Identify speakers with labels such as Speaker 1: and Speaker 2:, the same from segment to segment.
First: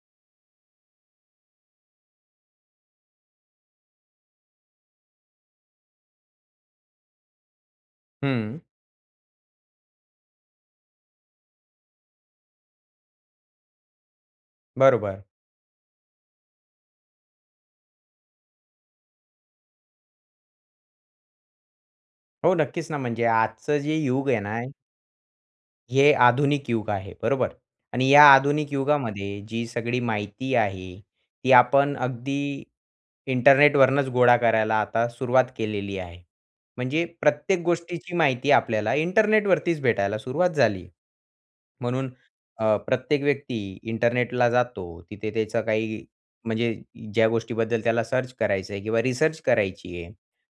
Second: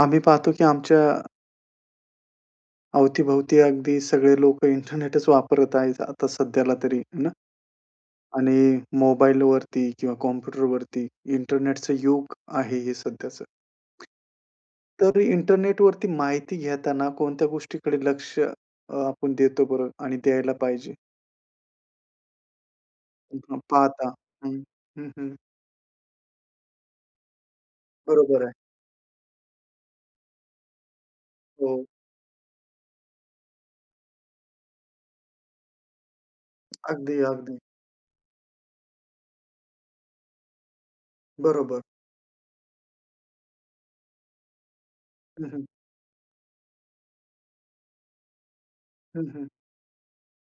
Speaker 1: आम्ही पाहतो की आमच्या अवतीभवती अगदी सगळे लोकं इंटरनेटच वापरत आहेत आता सध्याला तरी आहे ना?
Speaker 2: हं.
Speaker 1: आणि मोबाईलवरती किंवा कॉम्प्युटरवरती, इंटरनेटच युग आहे हे सध्याचं. तर
Speaker 2: बरोबर.
Speaker 1: इंटरनेट वरती माहिती घेताना कोणत्या गोष्टीकडे लक्ष अ, आपण देतो बरं आणि द्यायला पाहिजे?
Speaker 2: हो, नक्कीच ना, म्हणजे
Speaker 1: हं, हं,
Speaker 2: आजचं जे
Speaker 1: पाहता
Speaker 2: युग आहे ना
Speaker 1: हं, हं, हं.
Speaker 2: हे आधुनिक युग आहे, बरोबर? आणि या
Speaker 1: बरोबर आहे.
Speaker 2: आधुनिक युगामध्ये जी सगळी माहिती आहे. ती
Speaker 1: हो.
Speaker 2: आपण अगदी इंटरनेटवरनचं गोळा करायला आता सुरुवात केलेली आहे. म्हणजे
Speaker 1: अगदी, अगदी.
Speaker 2: प्रत्येक गोष्टीची माहिती आपल्याला इंटरनेटवरतीच भेटायला सुरुवात झाली.
Speaker 1: बरोबर.
Speaker 2: म्हणून अ, प्रत्येक व्यक्ती इंटरनेटला जातो. तिथे
Speaker 1: हं,
Speaker 2: त्याचं
Speaker 1: हं.
Speaker 2: काही म्हणजे, ज्या गोष्टीबद्दल त्याला सर्च करायचं आहे किंवा
Speaker 1: हं,
Speaker 2: रिसर्च
Speaker 1: हं.
Speaker 2: करायची आहे.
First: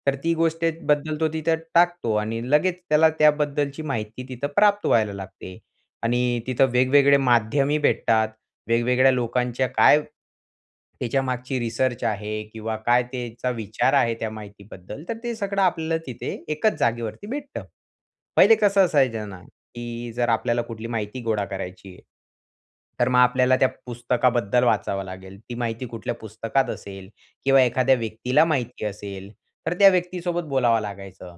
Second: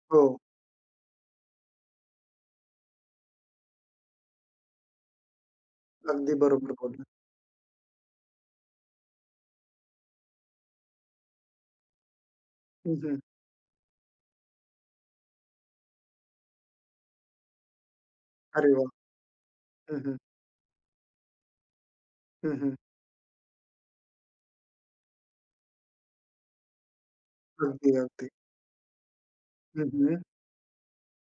Speaker 2: तर ती
Speaker 1: हो.
Speaker 2: गोष्टीबद्दल तो तिथं टाकतो आणि लगेच त्याला त्याबद्दलची माहिती तिथं प्राप्त व्हायला लागते
Speaker 1: अगदी
Speaker 2: आणि तिथं
Speaker 1: बरोबर बोलला.
Speaker 2: वेग-वेगळे माध्यमही भेटतात. वेग-वेगळ्या लोकांच्या काय त्याच्यामागची रिसर्च आहे किंवा
Speaker 1: हं,
Speaker 2: काय
Speaker 1: हं.
Speaker 2: त्याचा विचार आहे त्या माहितीबद्दल. तर ते सगळं आपल्याला तिथे एकाच जागेवरती भेटतं. पहिले
Speaker 1: अरे
Speaker 2: कसं
Speaker 1: वाह!
Speaker 2: असायचं ना,
Speaker 1: हं,
Speaker 2: की
Speaker 1: हं.
Speaker 2: जर आपल्याला कुठली माहिती गोळा करायची आहे,
Speaker 1: हं, हं.
Speaker 2: तर मग आपल्याला त्या पुस्तकाबद्दल वाचावं लागेल. ती माहिती कुठल्या पुस्तकात असेल किंवा एखाद्या
Speaker 1: अगदी, अगदी.
Speaker 2: व्यक्तीला माहिती असेल, तर
Speaker 1: हं,
Speaker 2: त्या
Speaker 1: हं.
Speaker 2: व्यक्तीसोबत बोलावं लागायचं.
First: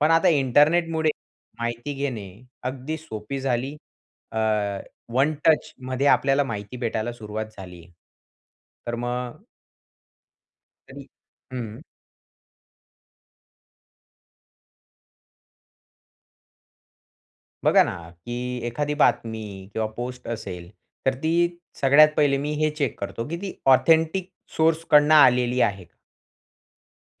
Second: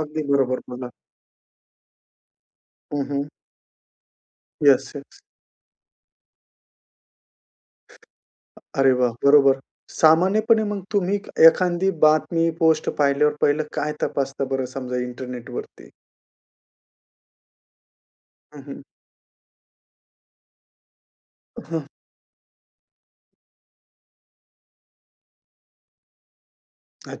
Speaker 2: पण आता
Speaker 1: बरोबर बोललात.
Speaker 2: इंटरनेटमुळे माहिती घेणे अगदी
Speaker 1: हं, हं.
Speaker 2: सोपी झाली. अ,
Speaker 1: येस, येस.
Speaker 2: 1 टचमध्ये आपल्याला माहिती भेटायला सुरुवात झाली
Speaker 1: अरे
Speaker 2: तर
Speaker 1: वाह!
Speaker 2: मग
Speaker 1: बरोबर. सामान्यपणे मग
Speaker 2: तरी
Speaker 1: तुम्ही
Speaker 2: हं, हं.
Speaker 1: एखांदी बातमी, पोस्ट पाहिल्यावर पहिलं काय तपासता बरं समजा इंटरनेटवरती?
Speaker 2: बघा ना की
Speaker 1: हं, हं.
Speaker 2: एखादी बातमी किंवा पोस्ट असेल, तर ती
Speaker 1: अ, हं.
Speaker 2: सगळ्यात पहिले मी हे चेक करतो की ती ऑथेंटिक सोर्सकडून आलेली आहे.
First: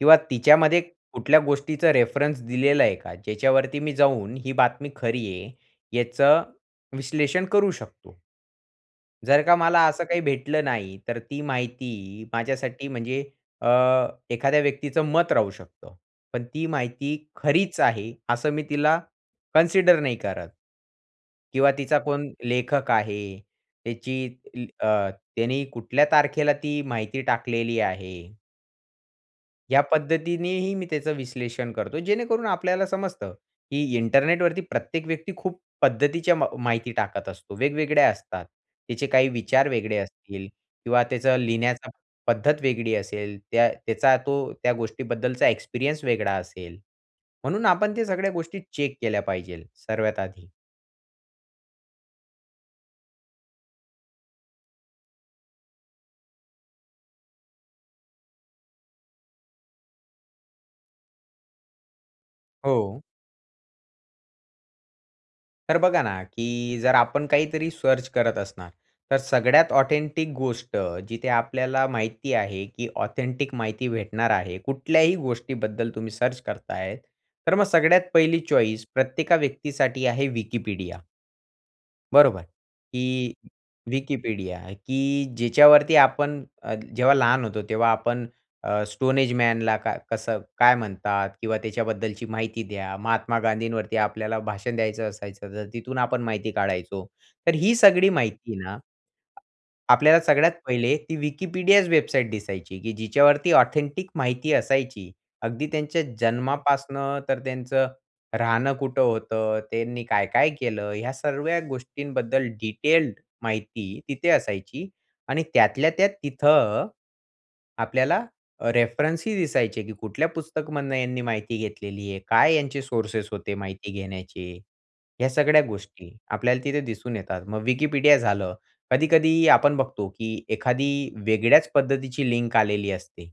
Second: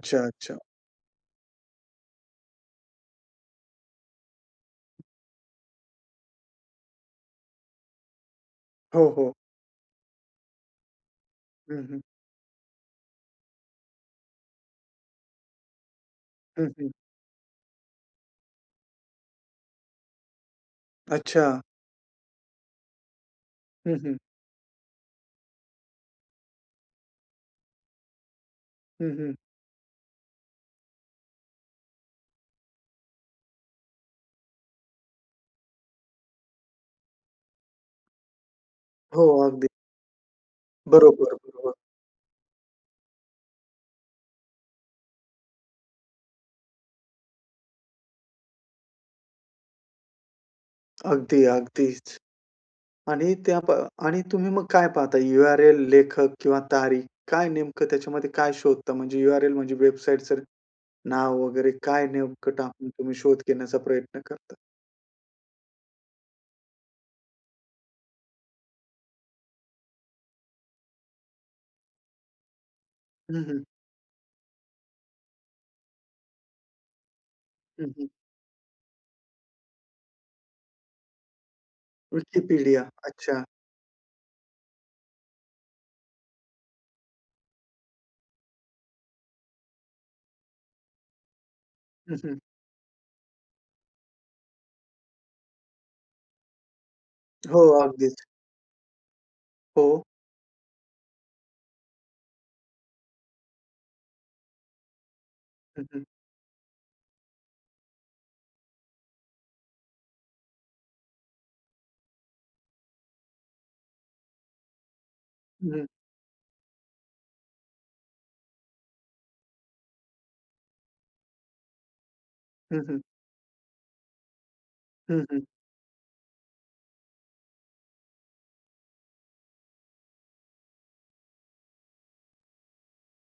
Speaker 2: किंवा
Speaker 1: अच्छा.
Speaker 2: तिच्यामध्ये कुठल्या गोष्टीचा रेफरन्स दिलेला आहे का? ज्याच्यावरती मी जाऊन ही बातमी खरी आहे, याचं विश्लेषण करू शकतो?
Speaker 1: हो, हो.
Speaker 2: जर का मला असं काही भेटलं नाही, तर ती
Speaker 1: हं, हं.
Speaker 2: माहिती माझ्यासाठी म्हणजे अ, एखाद्या व्यक्तीचं मत राहू शकतं. पण ती
Speaker 1: हं, हं.
Speaker 2: माहिती खरीच आहे असं मी तिला कन्सिडर नाही करत
Speaker 1: अच्छा.
Speaker 2: किंवा तिचा कोण लेखक आहे?
Speaker 1: हं, हं.
Speaker 2: त्याची ती अ, त्यांनी कुठल्या तारखेला ती माहिती टाकलेली आहे?
Speaker 1: हं, हं.
Speaker 2: या पद्धतीनेही मी त्याचं विश्लेषण करतो, जेणेकरून आपल्याला समजतं की इंटरनेटवरती प्रत्येक व्यक्ती खूप पद्धतीच्या म माहिती टाकत असतो. वेगवेगळ्या असतात. त्याचे
Speaker 1: हो,
Speaker 2: काही विचार
Speaker 1: अगदी.
Speaker 2: वेगळे असतील किंवा
Speaker 1: बरोबर,
Speaker 2: त्याचं
Speaker 1: बरोबर.
Speaker 2: लिहिण्याचा पद्धत वेगळी असेल, त्या त्याचा तो त्या गोष्टीबद्दलचा एक्सपिरियंस वेगळा असेल. म्हणून आपण त्या सगळ्या गोष्टी चेक केल्या पाहिजे सर्वात आधी.
Speaker 1: अगदी, अगदीच आणि त्या प आणि तुम्ही मग काय पाहता? URL लेखक किंवा तारीख काय नेमकं त्याच्यामध्ये काय शोधता म्हणजे URL म्हणजे वेबसाईटचं नाव वगैरे काय नेमकं टाकून
Speaker 2: हो.
Speaker 1: तुम्ही शोध घेण्याचा प्रयत्न करता?
Speaker 2: तर बघा ना की जर आपण काहीतरी सर्च करत असणार, तर सगळ्यात ऑथेंटिक गोष्ट जिथे आपल्याला माहिती आहे की
Speaker 1: हं,
Speaker 2: ऑथेंटिक
Speaker 1: हं.
Speaker 2: माहिती भेटणार आहे. कुठल्याही गोष्टीबद्दल तुम्ही सर्च करताय, तर मग
Speaker 1: हं, हं.
Speaker 2: सगळ्यात 1ली चॉइस प्रत्येका व्यक्तीसाठी आहे Wikipedia. बरोबर?
Speaker 1: Wikipedia
Speaker 2: की
Speaker 1: अच्छा.
Speaker 2: Wikipedia की जिच्यावरती आपण अ, जेव्हा लहान होतो तेव्हा आपण अ, स्टोनएजमॅनला काय कसं काय म्हणतात? किंवा
Speaker 1: हं,
Speaker 2: त्याच्याबद्दलची
Speaker 1: हं.
Speaker 2: माहिती द्या. महात्मा गांधींवरती आपल्याला भाषण द्यायचं असायचं तर तिथून आपण माहिती काढायचो. तर
Speaker 1: हो,
Speaker 2: ही सगळी
Speaker 1: अगदीच.
Speaker 2: माहिती ना
Speaker 1: हो.
Speaker 2: आपल्याला सगळ्यात 1ले ती Wikipedia वेबसाईट दिसायची की जिच्यावरती ऑथेंटिक माहिती असायची. अगदी
Speaker 1: हं,
Speaker 2: त्यांच्या
Speaker 1: हं.
Speaker 2: जन्मापासून तर त्यांचं राहणं कुठं होतं? त्यांनी काय-काय केलं? ह्या सगळ्या गोष्टींबद्दल डिटेल्ड माहिती तिथे असायची आणि
Speaker 1: हं.
Speaker 2: त्यातल्या-त्यात तिथं, आपल्याला रेफरन्सही दिसायचे की कुठल्या पुस्तकामधून यांनी माहिती घेतलेली आहे, काय यांचे
Speaker 1: हं, हं.
Speaker 2: सोर्सेस होते माहिती घेण्याचे?
Speaker 1: हं,
Speaker 2: ह्या
Speaker 1: हं.
Speaker 2: सगळ्या गोष्टी आपल्याला तिथे दिसून येतात. मग Wikipedia झालं, कधी-कधी आपण बघतो की एखादी वेगळ्याच पद्धतीची लिंक आलेली असते.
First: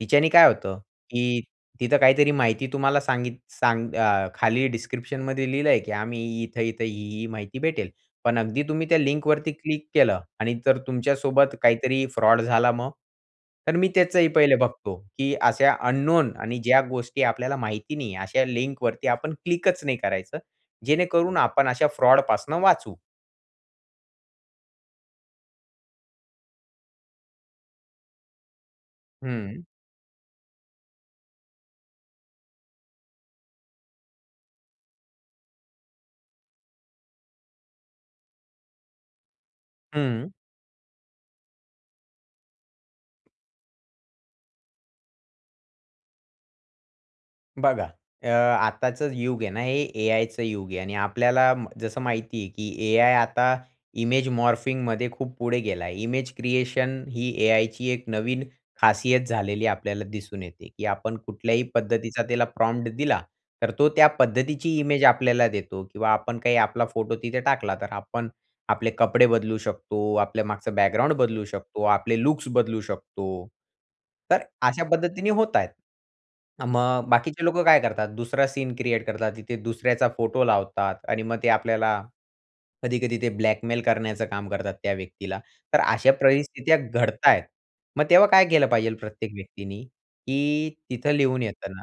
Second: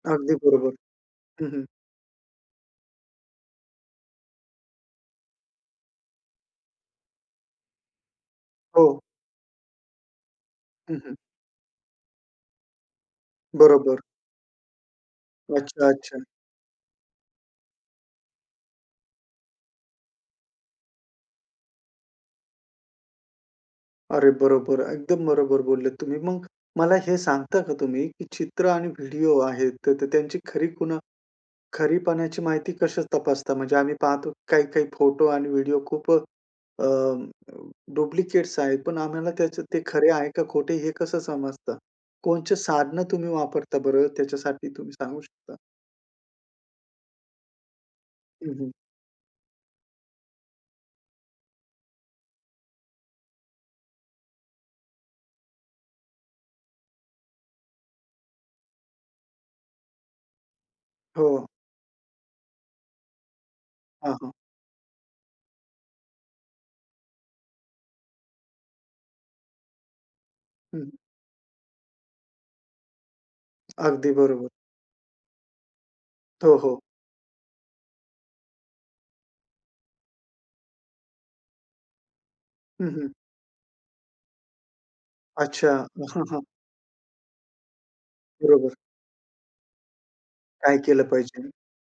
Speaker 2: तिच्याने
Speaker 1: अगदी
Speaker 2: काय
Speaker 1: बरोबर.
Speaker 2: होतं की
Speaker 1: हं, हं.
Speaker 2: तिथं काहीतरी माहिती तुम्हाला सांगित सांग अ, खाली डिस्क्रिप्शनमध्ये लिहिलं आहे की आम्ही इथं-इथं, ही-ही माहिती भेटेल पण अगदी तुम्ही त्या
Speaker 1: हो.
Speaker 2: लिंकवरती क्लिक केलं आणि जर
Speaker 1: हं, हं.
Speaker 2: तुमच्यासोबत काहीतरी फ्रॉड झाला मग? तर मी
Speaker 1: बरोबर.
Speaker 2: त्याचंही पहिले बघतो की अशा
Speaker 1: अच्छा, अच्छा.
Speaker 2: अननोन आणि ज्या गोष्टी आपल्याला माहिती नाही अशा लिंकवरती आपण क्लिकच नाही करायचं, जेणेकरून आपण अशा फ्रॉड पासून वाचू.
Speaker 1: अरे बरोबर! एकदम बरोबर बोललेत तुम्ही. मग मला हे सांगता का तुम्ही की चित्र आणि व्हिडिओ
Speaker 2: हं.
Speaker 1: आहेत तर त्यांची खरी खूण खरी पणाची माहिती कशी तपासता? म्हणजे आम्ही पाहतो काही-काही फोटो आणि व्हिडिओ खूप अ, डुप्लिकेट्स आहेत पण आम्हाला त्याचं ते खरे
Speaker 2: हं.
Speaker 1: आहे का खोटे हे कसं समजतं? कोणचे साधनं तुम्ही वापरता बरं त्याच्यासाठी तुम्ही सांगू शकता?
Speaker 2: बघा अ,
Speaker 1: हं, हं.
Speaker 2: आताचं युग आहे ना हे A-Iचं युग आहे आणि आपल्याला जसं माहिती आहे की A-I आता इमेज मॉर्फिंगमध्ये खूप पुढे गेला आहे. इमेज क्रिएशन ही A-Iची 1 नवीन खासियत झालेली आपल्याला दिसून येते की आपण
Speaker 1: हो.
Speaker 2: कुठल्याही पद्धतीचा त्याला प्रॉम्प्ट दिला. तर तो त्या
Speaker 1: हां हां.
Speaker 2: पद्धतीची इमेज आपल्याला देतो किंवा आपण काही आपला फोटो तिथे टाकला तर आपण आपले कपडे बदलू शकतो. आपल्या मागचं
Speaker 1: हं.
Speaker 2: बॅकग्राउंड बदलू शकतो. आपले लुक्स बदलू शकतो.
Speaker 1: अगदी
Speaker 2: तर
Speaker 1: बरोबर.
Speaker 2: अशा पद्धतीने होतायेत.
Speaker 1: हो, हो.
Speaker 2: मग बाकीचे लोकं काय करतात? दुसरा सीन क्रिएट करतात. तिथे दुसऱ्याचा फोटो लावतात आणि मग ते आपल्याला
Speaker 1: हं, हं.
Speaker 2: कधी-कधी ते ब्लॅकमेल करण्याचं काम करतात त्या व्यक्तीला. तर
Speaker 1: अच्छा.
Speaker 2: अशा परिस्थित्या घडतायेत, मग तेव्हा काय केलं
Speaker 1: बरोबर.
Speaker 2: पाहिजेल प्रत्येक व्यक्तीनी? की
Speaker 1: काय केलं
Speaker 2: तिथं लिहून
Speaker 1: पाहिजेन?
Speaker 2: येत ना,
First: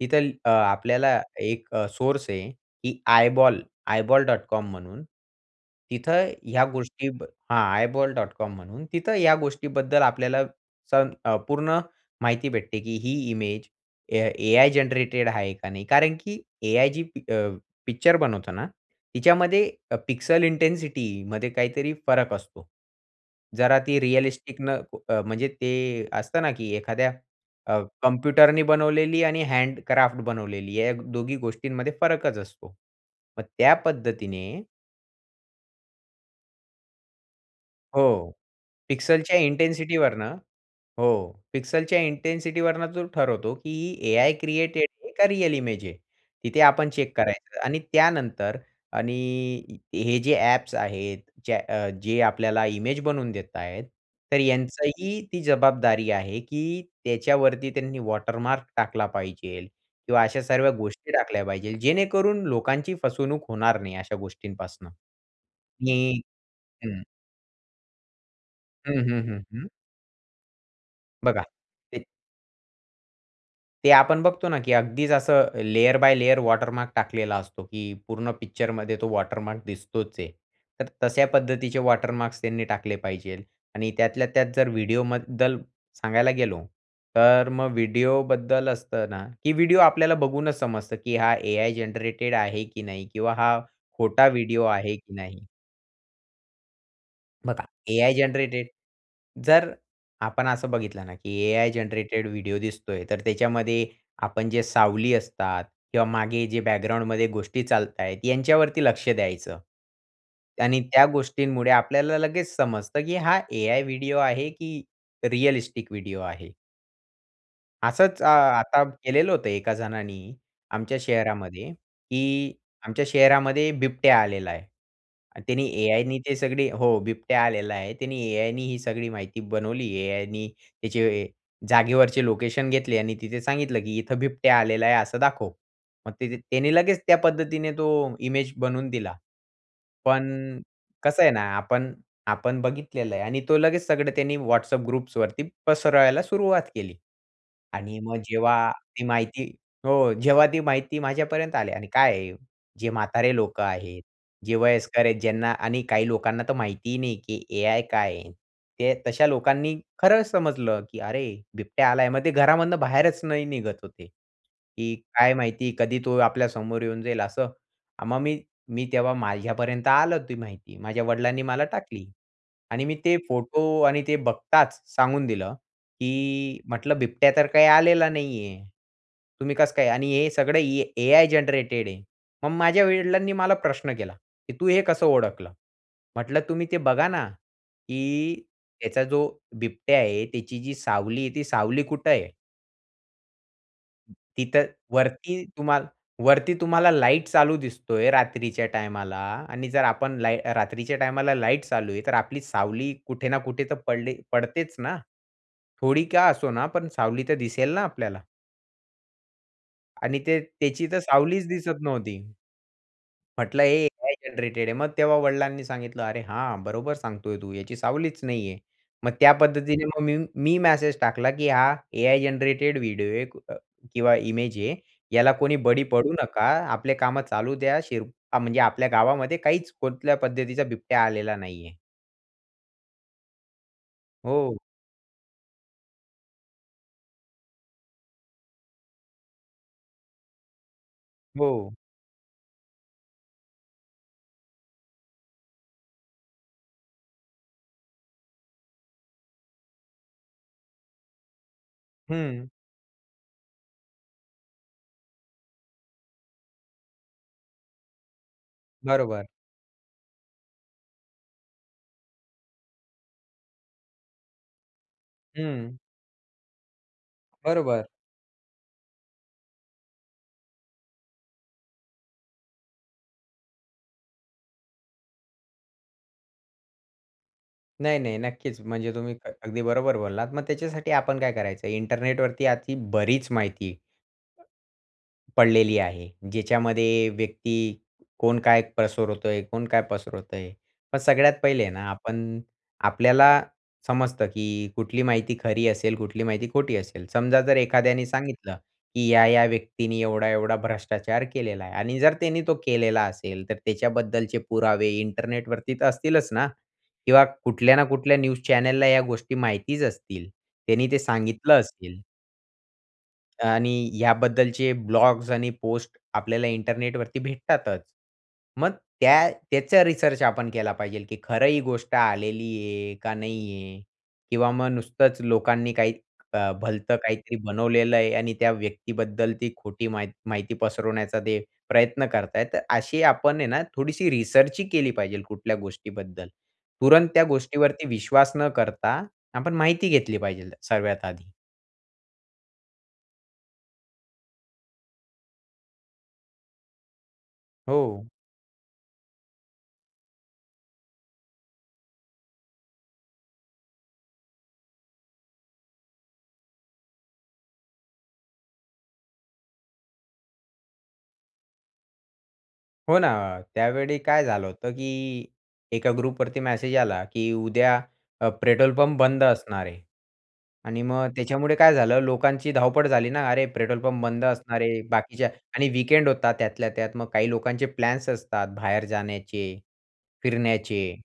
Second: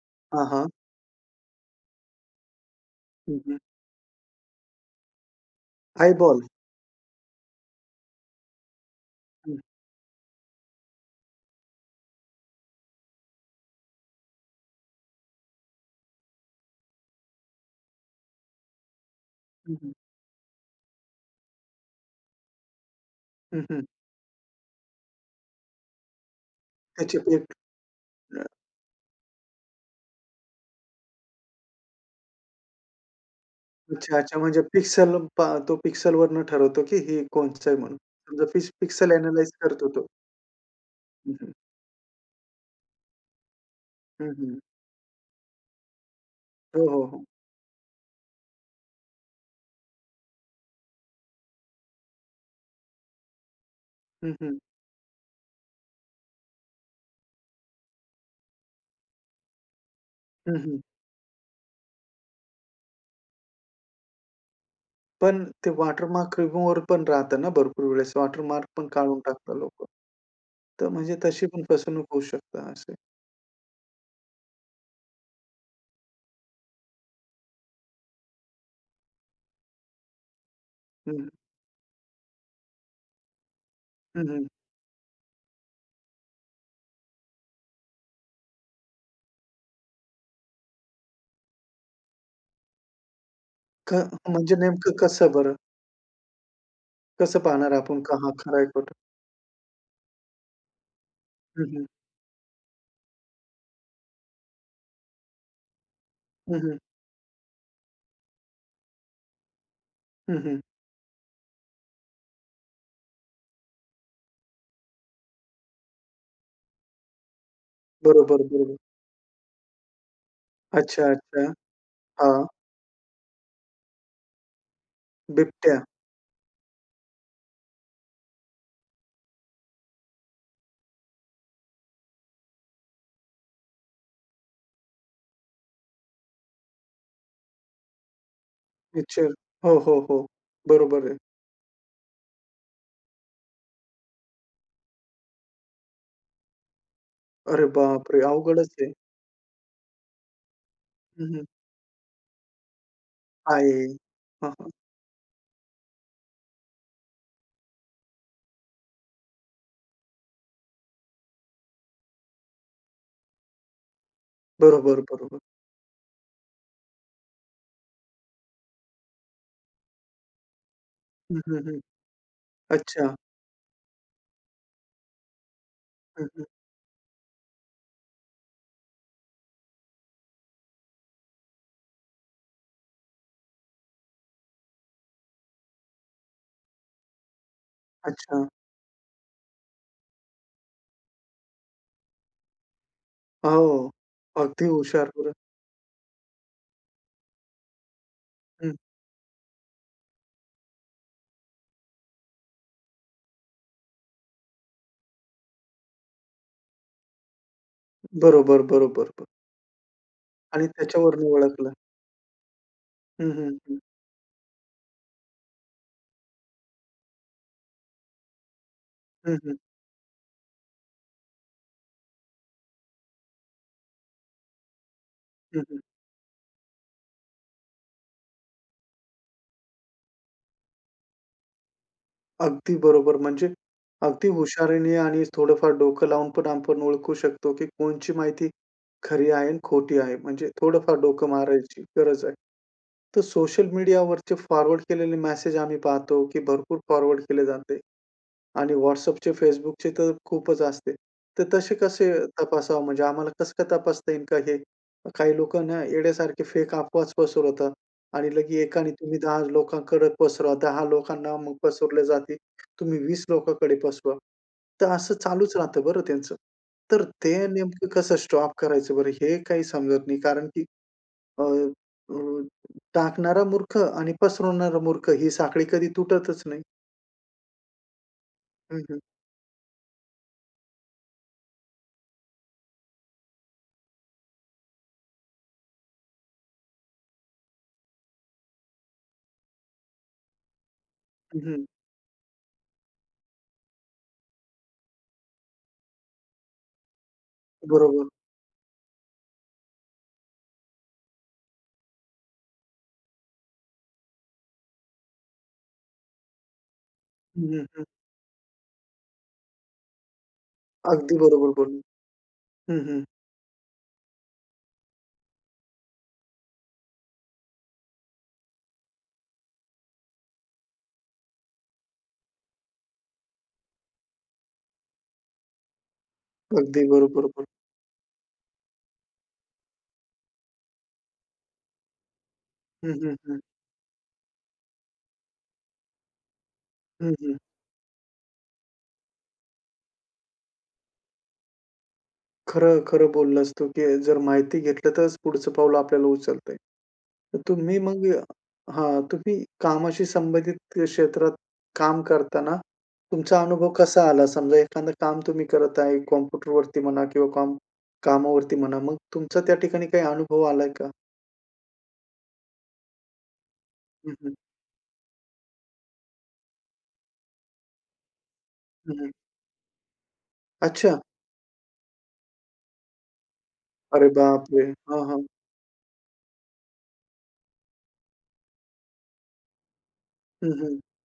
Speaker 2: तिथं
Speaker 1: हां,
Speaker 2: अ,
Speaker 1: हां.
Speaker 2: आपल्याला एक सोर्स आहे की
Speaker 1: हं, हं.
Speaker 2: आयबॉल, eyeball.com म्हणून. तिथं
Speaker 1: आयबॉल?
Speaker 2: ह्या गोष्टीब हा, eyeball.com म्हणून तिथं या
Speaker 1: हं.
Speaker 2: गोष्टीबद्दल अ, आपल्याला स अ, पूर्ण माहिती भेटते की ही इमेज A-I जनरेटेड आहे का नाही कारण की A-I जी अ, पिक्चर बनवतो ना, तिच्यामध्ये
Speaker 1: हं, हं.
Speaker 2: पिक्सल इंटेंसिटीमध्ये काहीतरी फरक असतो.
Speaker 1: हं,
Speaker 2: जरा
Speaker 1: हं.
Speaker 2: ती रियलिस्टिक न अ, म्हणजे ते असतं ना की एखाद्या
Speaker 1: त्याचे एक
Speaker 2: अ, कॉम्प्युटरने बनवलेली आणि हँडक्राफ्ट बनवलेली या दोघी गोष्टींमध्ये फरकच असतो. मग त्या
Speaker 1: अच्छा. अच्छा.
Speaker 2: पद्धतीने
Speaker 1: म्हणजे पिक्सल पा तो पिक्सलवरनं ठरवतो की हे कोणच आहे म्हणून
Speaker 2: हो
Speaker 1: समजा पिक्स पिक्सल
Speaker 2: पिक्सलच्या
Speaker 1: ॲनलाईझ करतो तो.
Speaker 2: इंटेन्सिटीवरनं हो
Speaker 1: [unintelligible]
Speaker 2: पिक्सलच्या इंटेन्सिटीवरनं तो ठरवतो की
Speaker 1: हं,
Speaker 2: A-I
Speaker 1: हं.
Speaker 2: क्रिएटेड आहे का? रिअल इमेज आहे? तिथे
Speaker 1: हो,
Speaker 2: आपण
Speaker 1: हो,
Speaker 2: चेक
Speaker 1: हो.
Speaker 2: करायचं आणि त्यानंतर आणि हे जे ॲप्स आहेत जे जे आपल्याला इमेज बनवून देत आहेत
Speaker 1: हं,
Speaker 2: तर
Speaker 1: हं.
Speaker 2: यांचंही ती जबाबदारी आहे की त्याच्यावरती त्यांनी वॉटरमार्क टाकला पाहिजेल किंवा अशा
Speaker 1: हं,
Speaker 2: सर्व
Speaker 1: हं.
Speaker 2: गोष्टी टाकल्या पाहिजे. जेणेकरून लोकांची फसवणूक होणार नाही अशा गोष्टींपासनं.
Speaker 1: पण ते वॉटर
Speaker 2: हं,
Speaker 1: मार्क रिमूव्हर
Speaker 2: हं.
Speaker 1: पण राहतं ना भरपूर वेळेस, वॉटर मार्क पण
Speaker 2: हं,
Speaker 1: काढून
Speaker 2: हं, हं,
Speaker 1: टाकतात
Speaker 2: हं.
Speaker 1: लोकं. तर म्हणजे
Speaker 2: बघा
Speaker 1: तशी पण फसवणूक
Speaker 2: ते
Speaker 1: होऊ शकते असंय.
Speaker 2: ते आपण बघतो ना की अगदीच असं लेयर बाय लेयर वॉटरमार्क टाकलेला असतो की पूर्ण पिक्चरमध्ये तो वॉटरमार्क दिसतोच आहे. तर तशा
Speaker 1: हं.
Speaker 2: पद्धतीचे वॉटरमार्क्स त्यांनी टाकले पाहिजेत. आणि त्यातल्या
Speaker 1: हं,
Speaker 2: त्यात
Speaker 1: हं.
Speaker 2: जर व्हिडिओबद्दल सांगायला गेलो तर मग व्हिडिओबद्दल असतं ना की व्हिडिओ आपल्याला बघूनच समजतं की हा AI जनरेटेड आहे की नाही किंवा हा
Speaker 1: ख
Speaker 2: खोटा
Speaker 1: म्हणजे
Speaker 2: व्हिडिओ आहे
Speaker 1: नेमकं
Speaker 2: की
Speaker 1: कसं
Speaker 2: नाही.
Speaker 1: बरं? कसं
Speaker 2: बघा
Speaker 1: पाहणार आपण
Speaker 2: AI
Speaker 1: का हा खरा आहे,
Speaker 2: जनरेटेड
Speaker 1: खोटा आहे?
Speaker 2: जर आपण असं बघितलं ना की
Speaker 1: हं,
Speaker 2: AI
Speaker 1: हं.
Speaker 2: जनरेटेड व्हिडिओ दिसतोय, तर त्याच्यामध्ये आपण जे सावली असतात किंवा मागे
Speaker 1: हं,
Speaker 2: जे
Speaker 1: हं.
Speaker 2: बॅकग्राउंडमध्ये गोष्टी चालत आहेत यांच्यावरती लक्ष द्यायचं
Speaker 1: हं, हं.
Speaker 2: त्यांनी त्या गोष्टींमुळे आपल्याला लगेच समजतं की हा AI व्हिडिओ आहे की रिॲलिस्टिक व्हिडिओ आहे. असंच अ,
Speaker 1: बरोबर, बरोबर.
Speaker 2: आता केलेलं होतं एका जणांनी आमच्या
Speaker 1: अच्छा, अच्छा.
Speaker 2: शहरामध्ये
Speaker 1: हां.
Speaker 2: की "आमच्या शहरामध्ये बिबट्या आलेला आहे." त्याने
Speaker 1: बिबट्या.
Speaker 2: AIनी ते सगळी हो, बिबट्या आलेला आहे. त्यानी AIनी ही सगळी माहिती बनवली. AIनी त्याचे जागेवरचे लोकेशन घेतले आणि तिथे सांगितलं की "इथं बिबट्या आलेला आहे असं दाखव." मग तिथे त्याने लगेच त्या पद्धतीने तो इमेज बनवून दिला.
Speaker 1: पिच्चर. हो, हो, हो.
Speaker 2: पण
Speaker 1: बरोबर आहे.
Speaker 2: कसं आहे ना आपण आपण बघितलेलं आहे आणि तो लगेच सगळं त्यांनी WhatsApp ग्रुप्सवरती पसरवायला सुरुवात केली
Speaker 1: अरे
Speaker 2: आणि मग
Speaker 1: बापरे!
Speaker 2: जेव्हा
Speaker 1: अवघडच आहे.
Speaker 2: ती माहिती हो, जेव्हा ती माहिती
Speaker 1: हं, हं.
Speaker 2: माझ्यापर्यंत आली आणि काय आहे जे म्हातारे लोकं
Speaker 1: आहे.
Speaker 2: आहेत,
Speaker 1: हं,
Speaker 2: जे
Speaker 1: हं.
Speaker 2: वयस्कर आहेत, ज्यांना आणि काही लोकांना तर माहिती ही नाही की AI काय आहे? ते तशा लोकांनी खरंच समजलं की "अरे बिबट्या आलाय." मग ते घरामधनं बाहेरच नाही निघत होते की
Speaker 1: बरोबर,
Speaker 2: "काय
Speaker 1: बरोबर.
Speaker 2: माहिती कधी तो आपल्या समोर येऊन जाईल?" असं. अ, मग मी मी तेव्हा माझ्यापर्यंत आलं ती माहिती. माझ्या
Speaker 1: हं,
Speaker 2: वडिलांनी
Speaker 1: हं,
Speaker 2: मला
Speaker 1: हं,
Speaker 2: टाकली आणि मी ते
Speaker 1: अच्छा.
Speaker 2: फोटो आणि ते बघताच सांगून दिलं
Speaker 1: हं, हं.
Speaker 2: की म्हटलं, "बिबट्या तर काही आलेला नाही आहे. तुम्ही कसं काय आणि हे सगळं ए AI जनरेटेड आहे." मग माझ्या वडिलांनी मला प्रश्न केला? की "तू हे कसं ओळखलं?" म्हटलं तुम्ही ते बघा ना की
Speaker 1: अच्छा.
Speaker 2: "त्याचा जो बिबट्या आहे, त्याची जी सावली आहे, ती सावली कुठे आहे?"
Speaker 1: हो, अगदी
Speaker 2: तिथं
Speaker 1: हुशार बरं.
Speaker 2: वरती तुम्हाला वरती तुम्हाला लाईट चालू दिसतोय रात्रीच्या
Speaker 1: हं.
Speaker 2: टायमाला आणि जर आपण लाई रात्रीच्या टायमाला लाईट चालू आहे, तर आपली सावली कुठे ना कुठे तर पडले पडतेच ना? थोडी का असो ना, पण सावली तर दिसेल ना आपल्याला?
Speaker 1: बरोबर, बरोबर.
Speaker 2: आणि ते
Speaker 1: आणि
Speaker 2: त्याची तर
Speaker 1: त्याच्यावरून
Speaker 2: सावलीच
Speaker 1: ओळखलं.
Speaker 2: दिसत नव्हती.
Speaker 1: हं, हं,
Speaker 2: म्हटलं
Speaker 1: हं.
Speaker 2: हे AI जनरेटेड आहे. मग तेव्हा वडिलांनी सांगितलं, "अरे हां, बरोबर सांगतोय तू, याची सावलीच नाहीये." मग त्या
Speaker 1: हं, हं.
Speaker 2: पद्धतीने मग मी, मी मॅसेज टाकला, की हा AI जनरेटेड व्हिडिओ आहे अ, किंवा इमेज आहे. याला कोणी
Speaker 1: हं, हं.
Speaker 2: बळी पडू नका. आपले कामं चालू द्या. शिर म्हणजे आपल्या गावामध्ये काहीच कोणल्या पद्धतीचा बिबट्या आलेला नाही आहे.
Speaker 1: अगदी बरोबर. म्हणजे अगदी
Speaker 2: हो.
Speaker 1: हुशारीने आणि थोडं फार डोकं लावून पण आपण ओळखू शकतो की कोणची माहिती खरी आहे आणि खोटी आहे. म्हणजे थोडं फार डोकं
Speaker 2: हो.
Speaker 1: मारायची गरज आहे. तर सोशल मीडियावरचे फॉरवर्ड केलेले मेसेज आम्ही पाहतो, की भरपूर फॉरवर्ड केले जाते आणि WhatsAppचे, Facebookचे तर खूपच असते. तर तसे कसे
Speaker 2: हं.
Speaker 1: तपासावं? म्हणजे आम्हाला कसं काय तपासता येईल का? हे काही लोकांना येड्यासारखे फेक अफवा पसरवतात आणि लगेच एकाने तुम्ही
Speaker 2: बरोबर.
Speaker 1: 10 लोकांकडे पसरवा, 10 लोकांना मग पसरले जातील, तुम्ही 20 लोकांकडे पसरवा. तर असं चालूच
Speaker 2: हं.
Speaker 1: राहतं बरं त्यांचं. तर ते
Speaker 2: बरोबर.
Speaker 1: नेमकं कसं स्टॉप करायचं बरं, हे काही समजत नाही कारण, की अ, अ, टाकणारा मूर्ख आणि पसरवणारा मूर्ख ही साखळी कधी तुटतच नाही.
Speaker 2: नाही, नाही, नक्कीच.
Speaker 1: हं,
Speaker 2: म्हणजे
Speaker 1: हं.
Speaker 2: तुम्ही क अगदी बरोबर बोललात. मग त्याच्यासाठी आपण काय करायचं? इंटरनेटवरती अती, बरीच माहिती पडलेली आहे. ज्याच्यामध्ये व्यक्ती, कोण काय पसरवतोय कोण काय पसरवतोय. पण सगळ्यात
Speaker 1: हं, हं.
Speaker 2: पहिले ना आपण, आपल्याला समजतं की कुठली माहिती खरी असेल, कुठली माहिती खोटी असेल. समजा जर
Speaker 1: बरोबर.
Speaker 2: एखाद्याने सांगितलं की या-या व्यक्तीनी एवढा-एवढा भ्रष्टाचार केलेला आहे. आणि जर त्यांनी तो केलेला असेल, तर त्याच्याबद्दलचे पुरावे इंटरनेटवरती तर असतीलच ना? किंवा
Speaker 1: हं, हं,
Speaker 2: कुठल्या ना
Speaker 1: हं.
Speaker 2: कुठल्या न्यूज चॅनलला या गोष्टी माहितीच असतील. त्यांनी ते
Speaker 1: अगदी बरोबर
Speaker 2: सांगितलं
Speaker 1: बोलून.
Speaker 2: असतील.
Speaker 1: हं हं.
Speaker 2: आणि याबद्दलचे ब्लॉग्स आणि पोस्ट आपल्याला इंटरनेटवरती भेटतातच. मग त्या त्याचा रिसर्च आपण केला पाहिजे, की खरं ही गोष्ट आलेली आहे का नाही आहे किंवा मग नुसतंच लोकांनी काही अ,
Speaker 1: अगदी
Speaker 2: भलतं
Speaker 1: बरोबर
Speaker 2: काहीतरी
Speaker 1: बोल
Speaker 2: बनवलेलं आहे आणि त्या व्यक्तीबद्दल ती खोटी मा माहिती पसरवण्याचा ते प्रयत्न करत आहेत.
Speaker 1: हं,
Speaker 2: अशी
Speaker 1: हं,
Speaker 2: आपण
Speaker 1: हं.
Speaker 2: आहे ना थोडीशी रिसर्चही केली पाहिजे कुठल्या गोष्टीबद्दल. तुरंत
Speaker 1: हं,
Speaker 2: त्या
Speaker 1: हं.
Speaker 2: गोष्टीवरती विश्वास न करता आपण माहिती घेतली पाहिजे सगळ्यात आधी.
Speaker 1: खरं-खरं बोललास तू की जर माहिती घेतलं, तरच पुढचं पाऊल आपल्याला उचलतंय. तर तुम्ही
Speaker 2: हो.
Speaker 1: मग हां. तुम्ही कामाशी संबंधित क्षेत्रात काम करतांना, तुमचा अनुभव कसा आला? समजा एखादं काम तुम्ही करत आहे, कॉम्प्युटरवरती म्हणा किंवा काम कामावरती म्हणा, मग तुमचा त्या ठिकाणी काही अनुभव आलाय का?
Speaker 2: हो ना, त्यावेळी
Speaker 1: हं,
Speaker 2: काय
Speaker 1: हं.
Speaker 2: झालं होतं की एका ग्रुपवरती मेसेज आला की उद्या अ, पेट्रोल
Speaker 1: हं,
Speaker 2: पंप
Speaker 1: हं.
Speaker 2: बंद असणार आहे. आणि
Speaker 1: अच्छा.
Speaker 2: मग त्याच्यामुळे काय झालं, लोकांची धावपळ झाली ना. अरे! पेट्रोल पंप
Speaker 1: अरे
Speaker 2: बंद असणार
Speaker 1: बापरे!
Speaker 2: आहे,
Speaker 1: हां, हां.
Speaker 2: बाकीच्या आणि वीकेंड होता त्यातल्या त्यात, मग काही लोकांचे प्लॅन्स असतात, बाहेर जाण्याचे,
Speaker 1: हं, हं.
Speaker 2: फिरण्याचे.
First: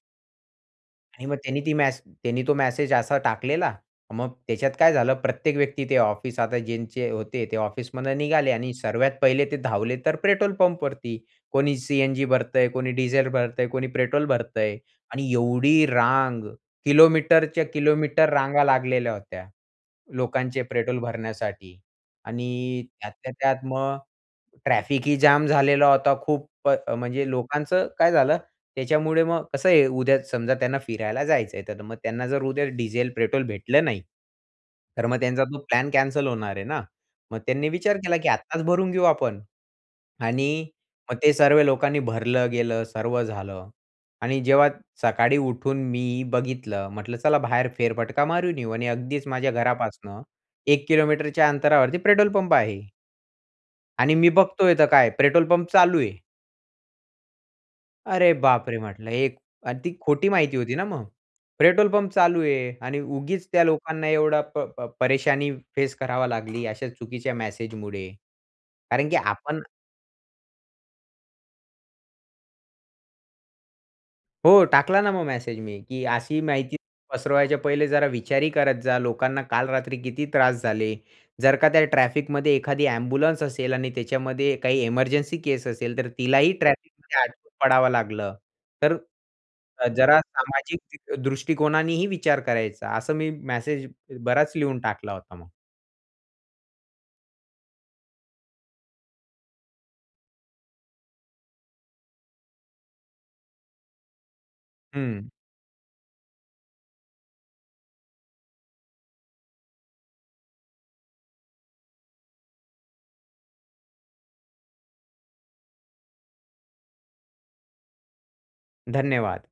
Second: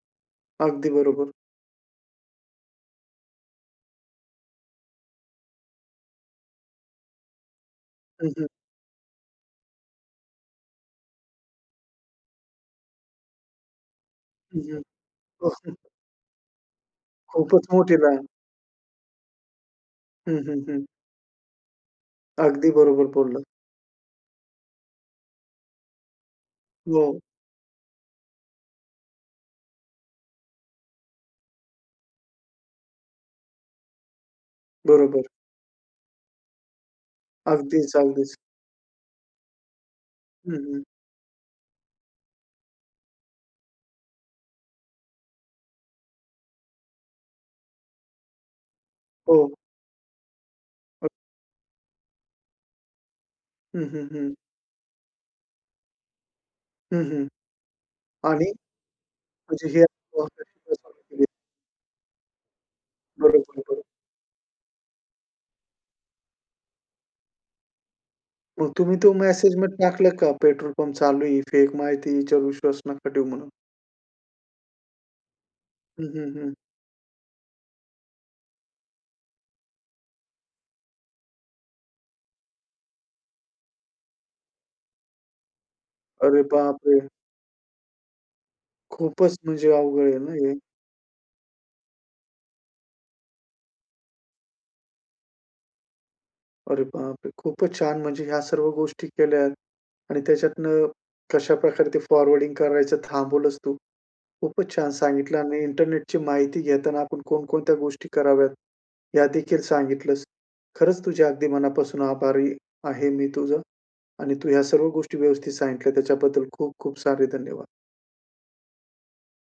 Speaker 1: अगदी
Speaker 2: आणि
Speaker 1: बरोबर.
Speaker 2: मग त्यांनी ती मेसे त्यांनी तो मेसेज असा टाकलेला, मग त्याच्यात काय झालं, प्रत्येक व्यक्ती ते ऑफिस आता ज्यांचे होते ते ऑफिसमधून
Speaker 1: हं, हं.
Speaker 2: निघाले आणि सर्वात पहिले ते धावले तर पेट्रोल पंपवरती. कोणी सी-एन-जी भरतंय, कोणी डिझेल भरतंय, कोणी पेट्रोल
Speaker 1: हं,
Speaker 2: भरतंय आणि
Speaker 1: हं.
Speaker 2: एवढी
Speaker 1: [unintelligible]
Speaker 2: रांग, किलोमीटरच्या
Speaker 1: खूपच मोठी रांग.
Speaker 2: किलोमीटर रांगा लागलेल्या होत्या,
Speaker 1: हं,
Speaker 2: लोकांचे
Speaker 1: हं, हं.
Speaker 2: पेट्रोल भरण्यासाठी
Speaker 1: अगदी
Speaker 2: आणि
Speaker 1: बरोबर
Speaker 2: त्यातल्या
Speaker 1: बोललात.
Speaker 2: त्यात मग ट्रॅफिक ही जॅम झालेला होता खूप, अ,
Speaker 1: हो.
Speaker 2: म्हणजे लोकांचं काय झालं, त्याच्यामुळे मग कसं आहे, उद्या समजा त्यांना फिरायला जायचं आहे, तर मग त्यांना जर उद्या डिझेल, पेट्रोल भेटलं नाही, तर मग
Speaker 1: बरोबर.
Speaker 2: त्यांचा तो प्लॅन कॅन्सल होणार आहे ना. मग त्यांनी
Speaker 1: अगदीच,
Speaker 2: विचार केला की
Speaker 1: अगदीच.
Speaker 2: आत्ताच भरून घेऊ आपण
Speaker 1: हं,
Speaker 2: आणि
Speaker 1: हं.
Speaker 2: मग ते सर्व लोकांनी भरलं गेलं, सर्व झालं आणि जेव्हा सकाळी उठून मी बघितलं, म्हटलं चला बाहेर फेरफटका मारून येऊ आणि अगदीच
Speaker 1: हो.
Speaker 2: माझ्या घरापासून 1
Speaker 1: [unintelligible]
Speaker 2: किलोमीटरच्या अंतरावरती पेट्रोल पंप आहे.
Speaker 1: हं, हं,
Speaker 2: आणि मी
Speaker 1: हं.
Speaker 2: बघतोय तर काय, पेट्रोल पंप चालू आहे.
Speaker 1: हं, हं
Speaker 2: अरे
Speaker 1: आणि
Speaker 2: बाप रे! म्हटलं एक
Speaker 1: म्हणजे
Speaker 2: अन्
Speaker 1: हे
Speaker 2: ती खोटी माहिती
Speaker 1: प्रोसेसच
Speaker 2: होती
Speaker 1: [unintelligible]
Speaker 2: ना मग.
Speaker 1: सांगतोय?
Speaker 2: पेट्रोल पंप चालू आहे आणि उगीच
Speaker 1: बरोबर,
Speaker 2: त्या
Speaker 1: बरं.
Speaker 2: लोकांना एवढा प प परेशानी फेस करावा लागली. अशा चुकीच्या मॅसेजमुळे.
Speaker 1: मग तुम्ही
Speaker 2: कारण
Speaker 1: तो
Speaker 2: की
Speaker 1: मेसेज
Speaker 2: आपण
Speaker 1: मग टाकलं का? पेट्रोल पंप चालू आहे, ही फेक माहितीय. हिच्यावर विश्वास नका ठेवू म्हणून?
Speaker 2: हो, टाकला ना मग मॅसेज मी, की
Speaker 1: हं, हं,
Speaker 2: अशी
Speaker 1: हं.
Speaker 2: माहिती पसरवायच्या पहिले जरा विचारही करत जा. लोकांना काल रात्री किती त्रास झाले. जर का त्या ट्रॅफिकमध्ये, एखादी एम्ब्युलन्स असेल आणि त्याच्यामध्ये काही इमर्जन्सी केस असेल. तर
Speaker 1: अरे
Speaker 2: तिलाही
Speaker 1: बाप रे!
Speaker 2: ट्रॅफिकमध्ये अडकून पडावं लागलं. तर
Speaker 1: खूपचं म्हणजे
Speaker 2: अ,
Speaker 1: अवघड आहे
Speaker 2: जरा
Speaker 1: ना हे?
Speaker 2: सामाजिक तिथ दृष्टिकोनानेही विचार करायचा असं मी मॅसेज बराच लिहून टाकला होता मग.
Speaker 1: अरे बाप रे! खूपचं छान. म्हणजे ह्या सर्व गोष्टी केल्या आणि त्याच्यातनं कशाप्रकारे ते फॉरवर्डिंग करायचं थांबवलंस तू, खूपचं छान
Speaker 2: हं.
Speaker 1: सांगितलं आणि इंटरनेटची माहिती घेताना आपण कोणकोणत्या गोष्टी कराव्यात या देखील सांगितलंस. खरंच तुझ्या अगदी मनापासून आभारी आहे मी तुझं आणि तू ह्या सर्व गोष्टी व्यवस्थित सांगितल्या त्याच्याबद्दल खूप-खूप सारे धन्यवाद.
Speaker 2: धन्यवाद.